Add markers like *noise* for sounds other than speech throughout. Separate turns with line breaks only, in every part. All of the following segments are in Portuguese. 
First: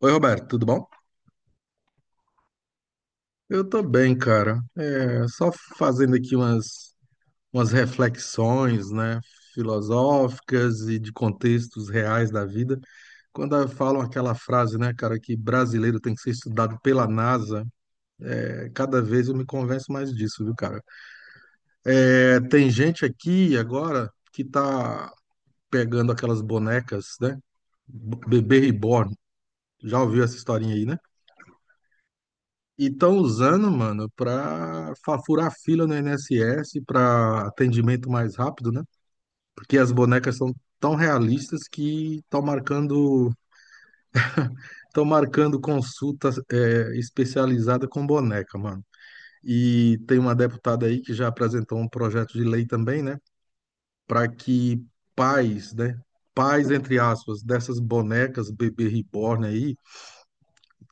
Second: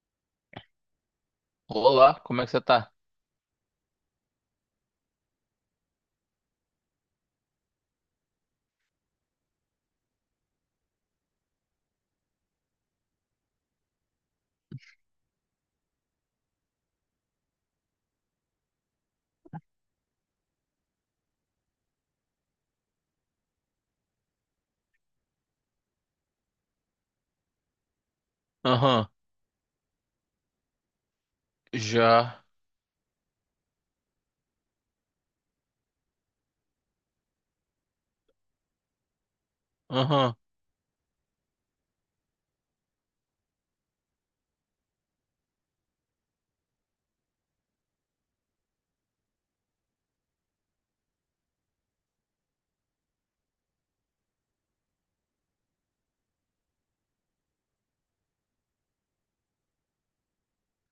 Oi, Roberto, tudo bom?
Olá, como é que você tá?
Eu tô bem, cara. É, só fazendo aqui umas reflexões, né, filosóficas e de contextos reais da vida. Quando falam aquela frase, né, cara, que brasileiro tem que ser estudado pela NASA, é, cada vez eu me convenço mais disso, viu, cara? É, tem gente aqui agora que tá pegando aquelas bonecas, né? Bebê
Aham,
reborn. Já ouviu essa historinha aí, né?
já.
E estão usando, mano, para furar fila no INSS para atendimento mais rápido, né? Porque as bonecas
Aham.
são tão realistas que estão marcando consulta especializada com boneca, mano. E tem uma deputada aí que já apresentou um projeto de lei também, né? Para que pais, né? Pais, entre aspas, dessas bonecas bebê reborn aí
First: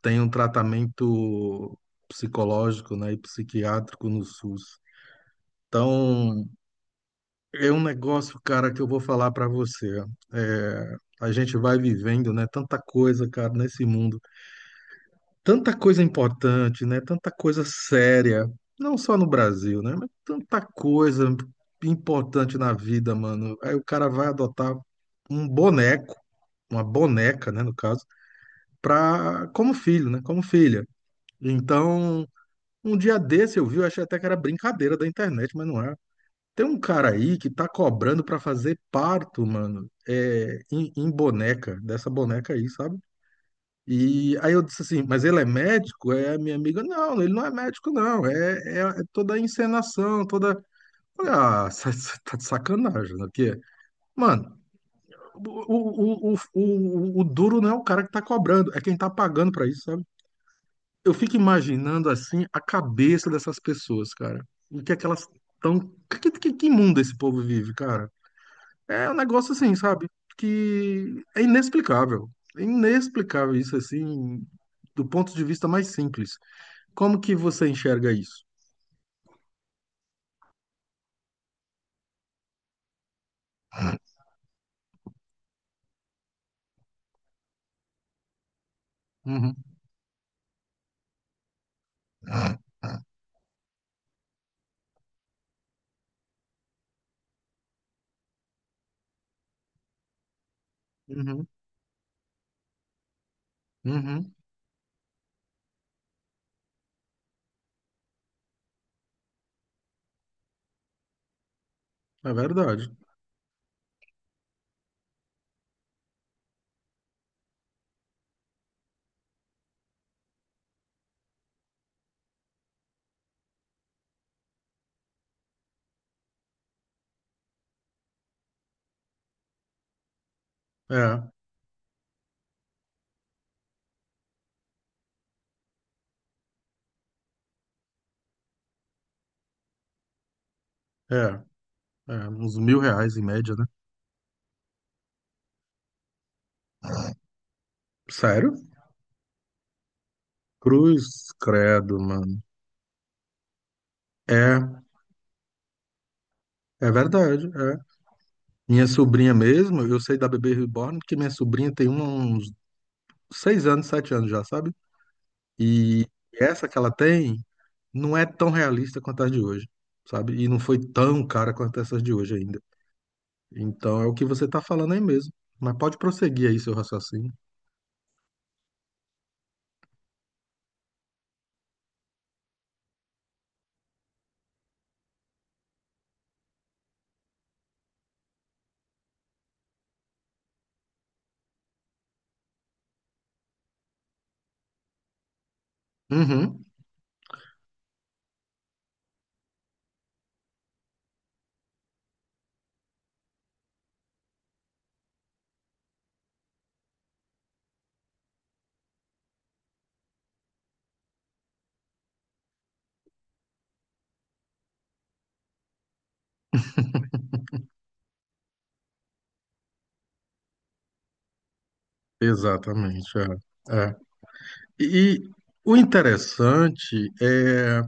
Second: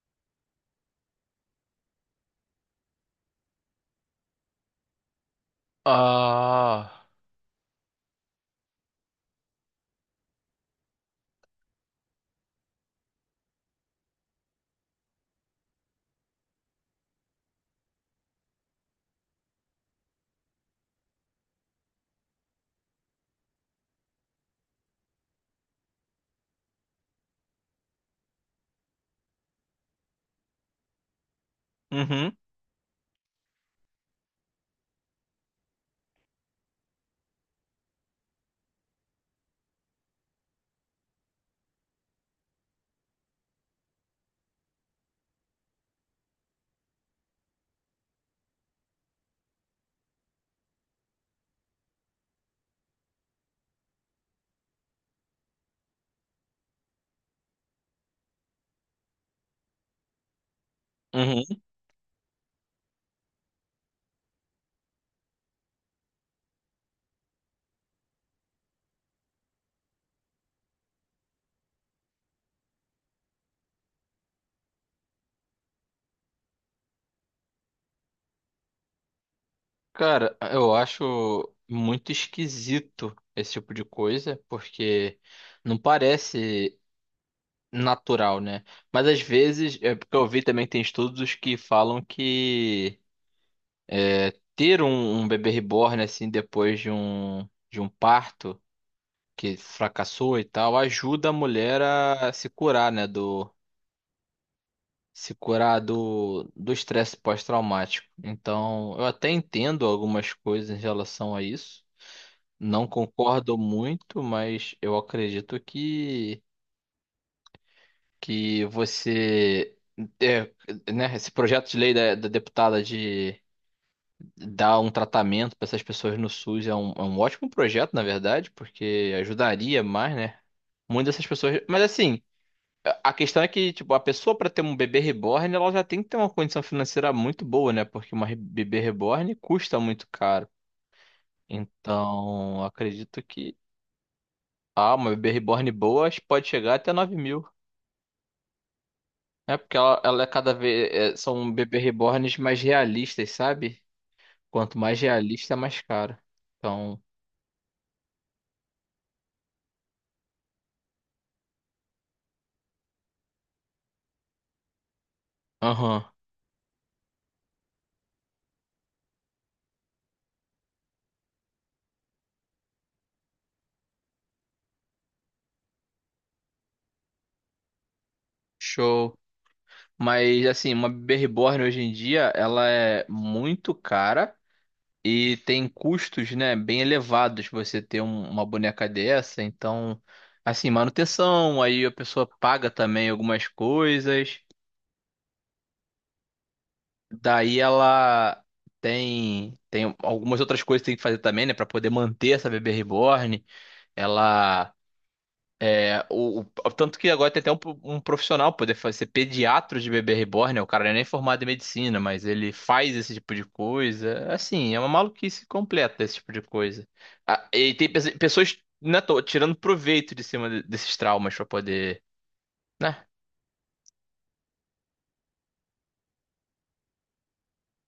tenham tratamento psicológico, né, e psiquiátrico no SUS. Então,
Ah.
é um negócio, cara, que eu vou falar para você. É, a gente vai vivendo, né, tanta coisa, cara, nesse mundo, tanta coisa importante, né, tanta coisa séria, não só no Brasil, né, mas tanta coisa importante na vida, mano. Aí o cara vai adotar um boneco, uma boneca, né, no caso, pra, como filho, né, como filha. Então,
Uhum,
um dia desse eu vi, eu achei até que era brincadeira da internet, mas não é. Tem um cara aí que tá cobrando pra fazer parto, mano, em boneca, dessa boneca aí, sabe? E aí eu disse assim, mas ele é médico? É a minha amiga, não, ele não é médico, não. É toda a encenação, toda. Falei, ah, *laughs* tá de sacanagem, né? Porque, mano, o duro não é o cara que tá cobrando, é quem tá pagando pra isso, sabe? Eu fico
uhum.
imaginando assim a cabeça dessas pessoas, cara. O que é que elas estão. Que mundo esse povo vive, cara? É um negócio assim, sabe? Que é inexplicável. É inexplicável isso, assim, do ponto de vista mais simples. Como que você enxerga isso?
Cara, eu acho muito esquisito esse tipo de coisa, porque não parece natural, né? Mas às
Uhum,
vezes, é porque eu vi também que tem estudos que falam que ter um bebê reborn assim depois de um parto que fracassou e tal, ajuda a
uhum,
mulher a se curar, né, Do
uhum.
se curar do estresse pós-traumático. Então, eu até entendo algumas coisas em relação a isso.
É
Não
verdade.
concordo muito, mas eu acredito que é, né, esse projeto de lei da deputada de dar um tratamento para essas pessoas no SUS é um ótimo projeto, na verdade, porque ajudaria mais, né? Muitas
É,
dessas pessoas. Mas assim. A questão é que, tipo, a pessoa para ter um bebê reborn, ela já tem que ter uma condição financeira muito boa, né? Porque bebê reborn custa muito caro.
é, é. Uns
Então,
R$ 1.000
acredito
em média,
que
né?
uma bebê reborn boa acho que pode chegar até 9 mil.
Sério?
É porque ela é cada vez é,
Cruz,
são bebê
credo,
reborns
mano.
mais realistas, sabe? Quanto
É,
mais realista, mais caro.
é
Então,
verdade, é. Minha sobrinha mesmo, eu sei da Bebê Reborn, porque minha sobrinha tem uns 6 anos, 7 anos já, sabe?
aham,
E essa que ela tem não é tão realista quanto as de hoje, sabe? E não foi tão cara quanto essas de hoje ainda. Então é o que você tá falando aí mesmo. Mas pode prosseguir aí seu raciocínio.
show. Mas assim, uma bebê reborn hoje em dia, ela é muito cara. E tem custos, né, bem elevados você ter uma boneca dessa. Então, assim, manutenção, aí a pessoa paga também algumas coisas.
Uhum.
Daí ela tem algumas outras coisas que tem que fazer também, né, para poder manter essa bebê reborn. Ela É, o- Tanto que agora tem até um profissional poder ser pediatra de bebê reborn, né? O cara não é nem formado em medicina, mas ele faz esse tipo de coisa. Assim, é uma maluquice completa esse tipo de coisa. Ah, e tem pessoas, né, tô tirando proveito de cima desses traumas pra poder, né?
Exatamente, é. É. E o interessante é,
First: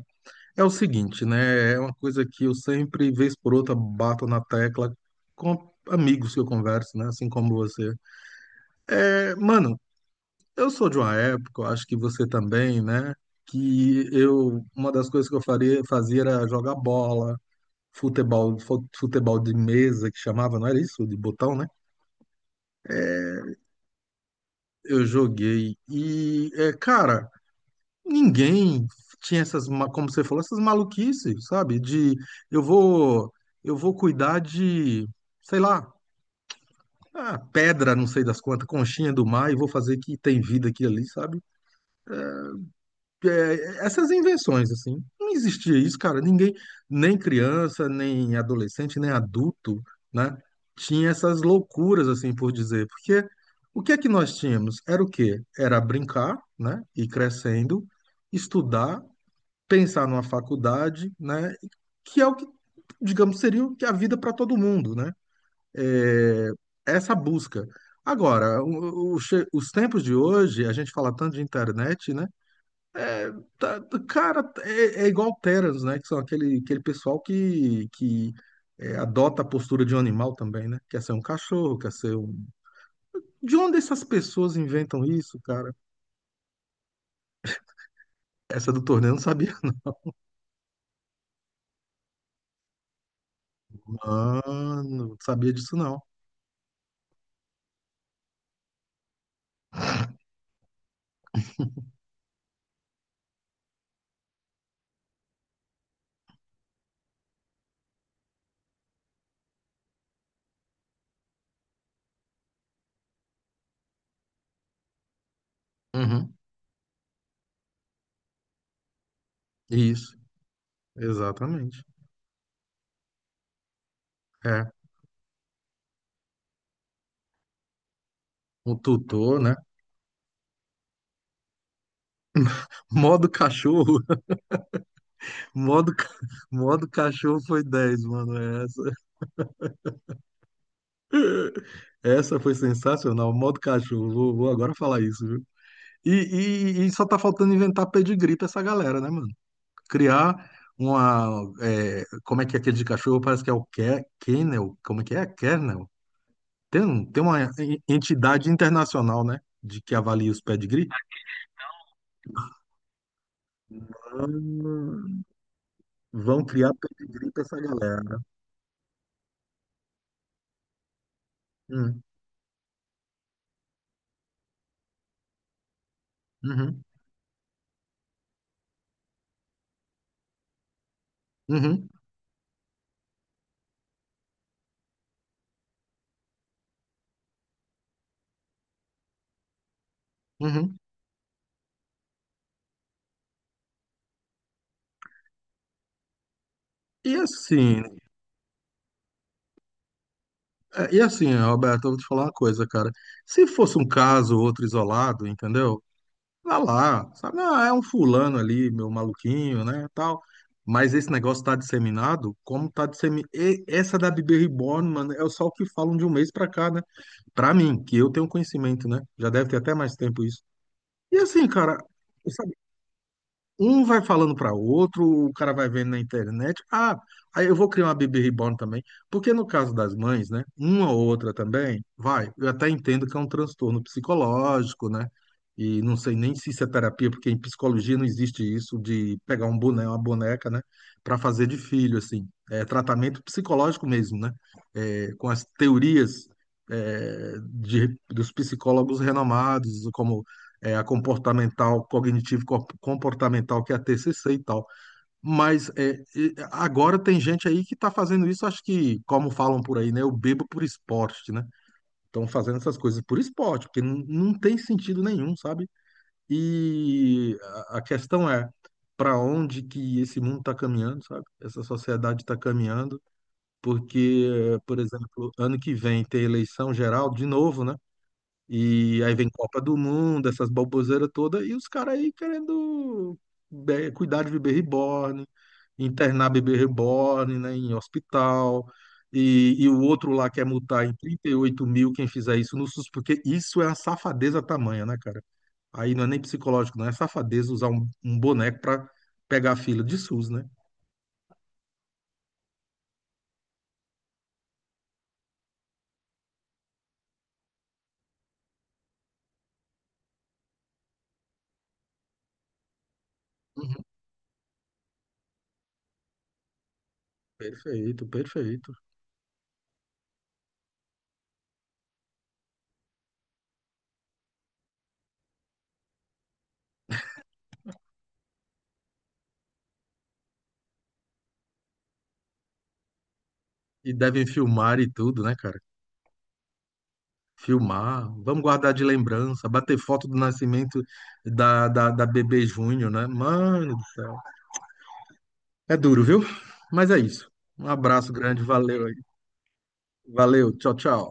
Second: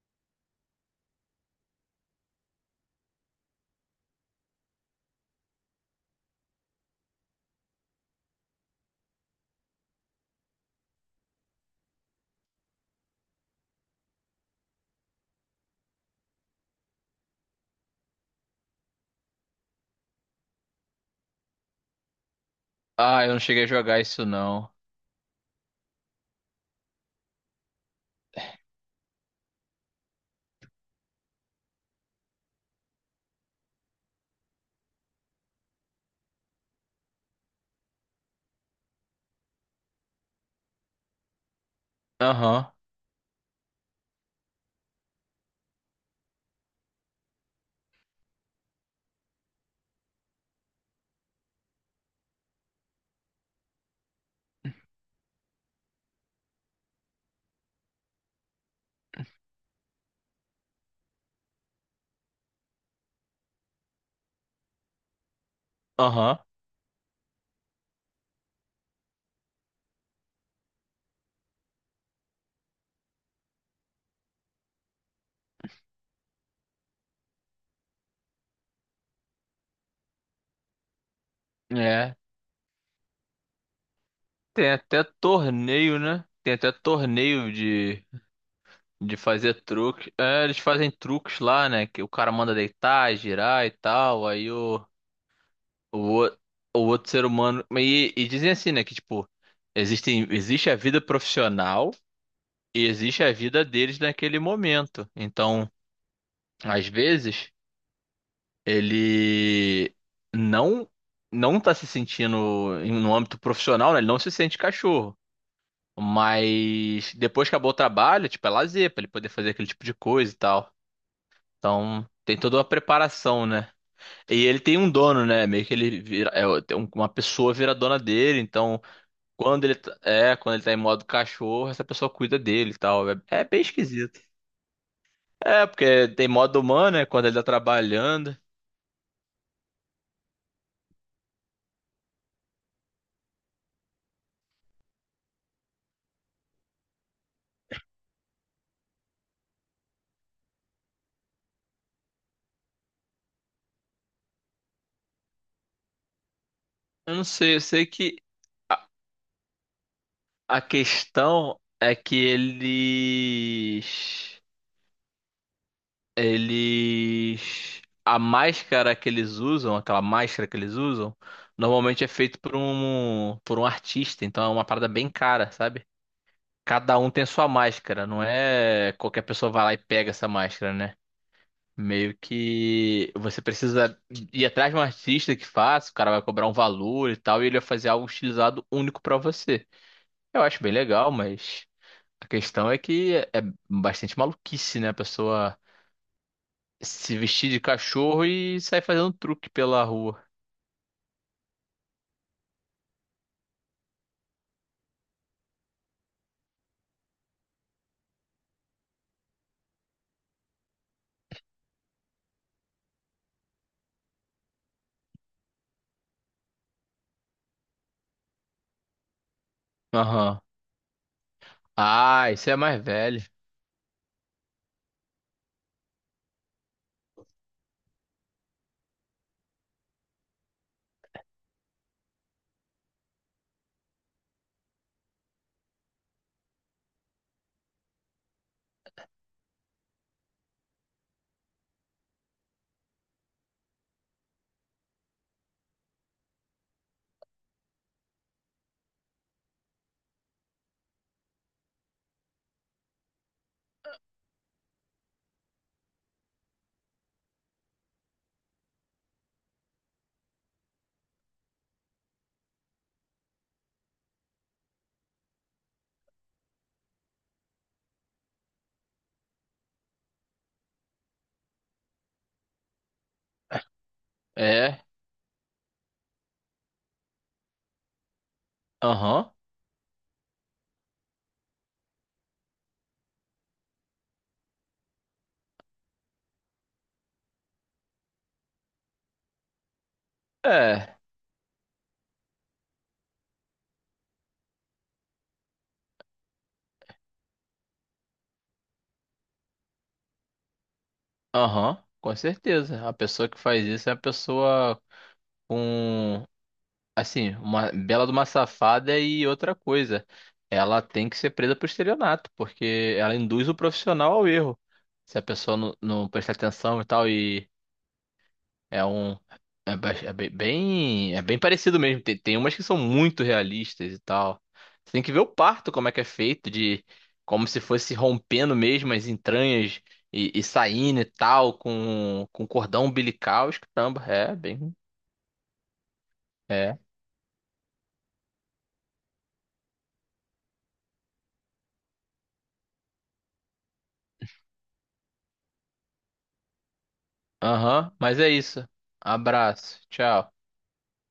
o seguinte, né? É uma coisa que eu sempre, vez por outra, bato na tecla com amigos que eu converso, né? Assim como você. É, mano, eu sou de uma época, eu acho que você também, né? Que eu, uma das coisas que eu faria, fazia era jogar bola, futebol, futebol de mesa, que chamava, não era isso? De botão, né?
Ah, eu não cheguei a jogar isso não.
Eu joguei. E, é, cara, ninguém tinha essas, como você falou, essas maluquices, sabe? De eu vou, eu vou cuidar de, sei lá, ah, pedra, não sei das quantas, conchinha do mar, e vou fazer que tem vida aqui e ali, sabe?
Aham,
É, essas invenções, assim, não existia isso, cara. Ninguém, nem criança, nem adolescente, nem adulto, né, tinha essas loucuras, assim, por dizer. Porque o que é que nós tínhamos? Era o quê? Era brincar, né, ir crescendo, estudar, pensar numa faculdade, né, que é o que, digamos, seria o que é a vida para todo mundo, né?
aham.
É, essa busca. Agora, os tempos de hoje, a gente fala tanto de internet, né? Tá- cara, é igual Terans, né? Que são aquele pessoal que adota a postura de um animal também, né? Quer ser um cachorro, quer ser
É.
um. De onde essas pessoas
Tem
inventam
até
isso, cara?
torneio, né? Tem até torneio de
Essa do torneio eu
De
não sabia.
fazer
*laughs*
truque. É, eles fazem truques lá, né? Que o cara manda deitar, girar e tal. Aí
Mano, não sabia disso não.
o, o o outro ser humano. E dizem assim, né? Que tipo, existe a vida profissional e existe a vida deles naquele momento. Então, às vezes, ele não não tá se sentindo no âmbito profissional, né? Ele não se sente cachorro.
Uhum.
Mas depois que acabou o trabalho, tipo, é lazer, pra ele poder fazer aquele tipo de
Isso,
coisa e tal.
exatamente.
Então, tem toda uma preparação, né? E ele
É,
tem um dono, né? Meio que ele vira, é, tem uma pessoa vira dona dele,
um
então
tutor, né?
quando ele tá, quando ele tá em modo cachorro, essa pessoa cuida dele e tal. É,
Modo
é bem
cachorro.
esquisito.
*laughs*
É,
Modo, ca-
porque tem modo
modo
humano, né? Quando ele
cachorro
tá
foi dez, mano.
trabalhando.
Essa. *laughs* Essa foi sensacional. Modo cachorro. Vou agora falar isso, viu? E, e só tá faltando inventar pedigree pra essa galera, né, mano? Criar uma. É, como é que é aquele de cachorro? Parece que é o Kennel. Como é que é? Kennel? Tem,
Eu
tem
não
uma
sei, eu sei que
entidade
a,
internacional, né? De que avalia os
a
pedigree.
questão é que
Ah,
eles
vão criar pedigree pra essa
Eles.
galera.
A máscara que eles usam, aquela máscara que eles usam,
Hum,
normalmente é feito por um artista, então é uma parada bem cara, sabe?
uhum,
Cada um tem sua máscara, não é qualquer pessoa vai lá e pega essa máscara, né?
uhum,
Meio que você precisa ir atrás de um artista que faça, o cara vai cobrar um valor e tal, e ele vai fazer algo estilizado único pra você. Eu acho bem
uhum.
legal, mas a questão é que é bastante maluquice, né? A pessoa.
E
Se vestir de
assim,
cachorro e sair fazendo truque pela rua.
e assim, Roberto, eu vou te falar uma coisa, cara. Se fosse um caso ou outro isolado, entendeu? Tá lá, sabe? Ah, é um fulano ali, meu maluquinho, né, tal. Mas esse negócio tá disseminado, como tá disseminado. Essa da Bebê Reborn, mano, é só o que falam de um mês pra cá, né? Pra mim, que eu tenho conhecimento, né? Já deve ter até mais tempo
Aham.
isso. E assim, cara,
Ah, isso é mais velho.
um vai falando para outro, o cara vai vendo na internet. Ah, aí eu vou criar uma baby Reborn também. Porque no caso das mães, né? Uma ou outra também, vai. Eu até entendo que é um transtorno psicológico, né? E não sei nem se isso é terapia, porque em psicologia não existe isso de pegar um boneco, uma boneca, né? Para fazer de filho, assim. É tratamento psicológico mesmo, né? É, com as teorias, dos psicólogos renomados, como é, a comportamental, cognitivo comportamental, que é a TCC e tal. Mas é, e agora tem gente aí que está fazendo isso, acho que, como falam por aí, né? Eu bebo por esporte, né? Estão fazendo essas coisas por esporte, porque não, não tem sentido nenhum, sabe? E a questão é para onde que esse mundo está caminhando, sabe? Essa sociedade está caminhando, porque, por
É.
exemplo, ano que vem tem eleição geral de novo, né? E aí vem
Aham.
Copa do Mundo, essas baboseiras todas, e os caras aí querendo cuidar de bebê reborn, internar bebê reborn, né, em hospital. E o outro lá quer multar em
É.
38 mil quem fizer isso no SUS, porque isso é uma safadeza tamanha, né, cara? Aí não é nem psicológico, não é safadeza usar um boneco pra pegar a fila de SUS, né?
Aham, com certeza. A pessoa que faz isso é uma pessoa com, assim, uma bela de uma safada e outra coisa. Ela tem que ser presa por estelionato, porque ela induz o
Uhum.
profissional ao erro. Se a pessoa não prestar atenção e tal e
Perfeito, perfeito.
É um. É, bem. É bem parecido mesmo. Tem umas que são muito realistas e tal. Você tem que ver o parto, como é que é feito, de como se fosse rompendo mesmo as entranhas e saindo e tal, com cordão umbilical. Os
E
Caramba,
devem
é bem.
filmar e tudo, né, cara?
É.
Filmar, vamos guardar de lembrança, bater foto do nascimento da bebê Júnior, né? Mano do céu. É duro, viu? Mas é isso. Um
Aham,
abraço
mas é
grande,
isso.
valeu aí.
Abraço. Tchau.
Valeu, tchau, tchau.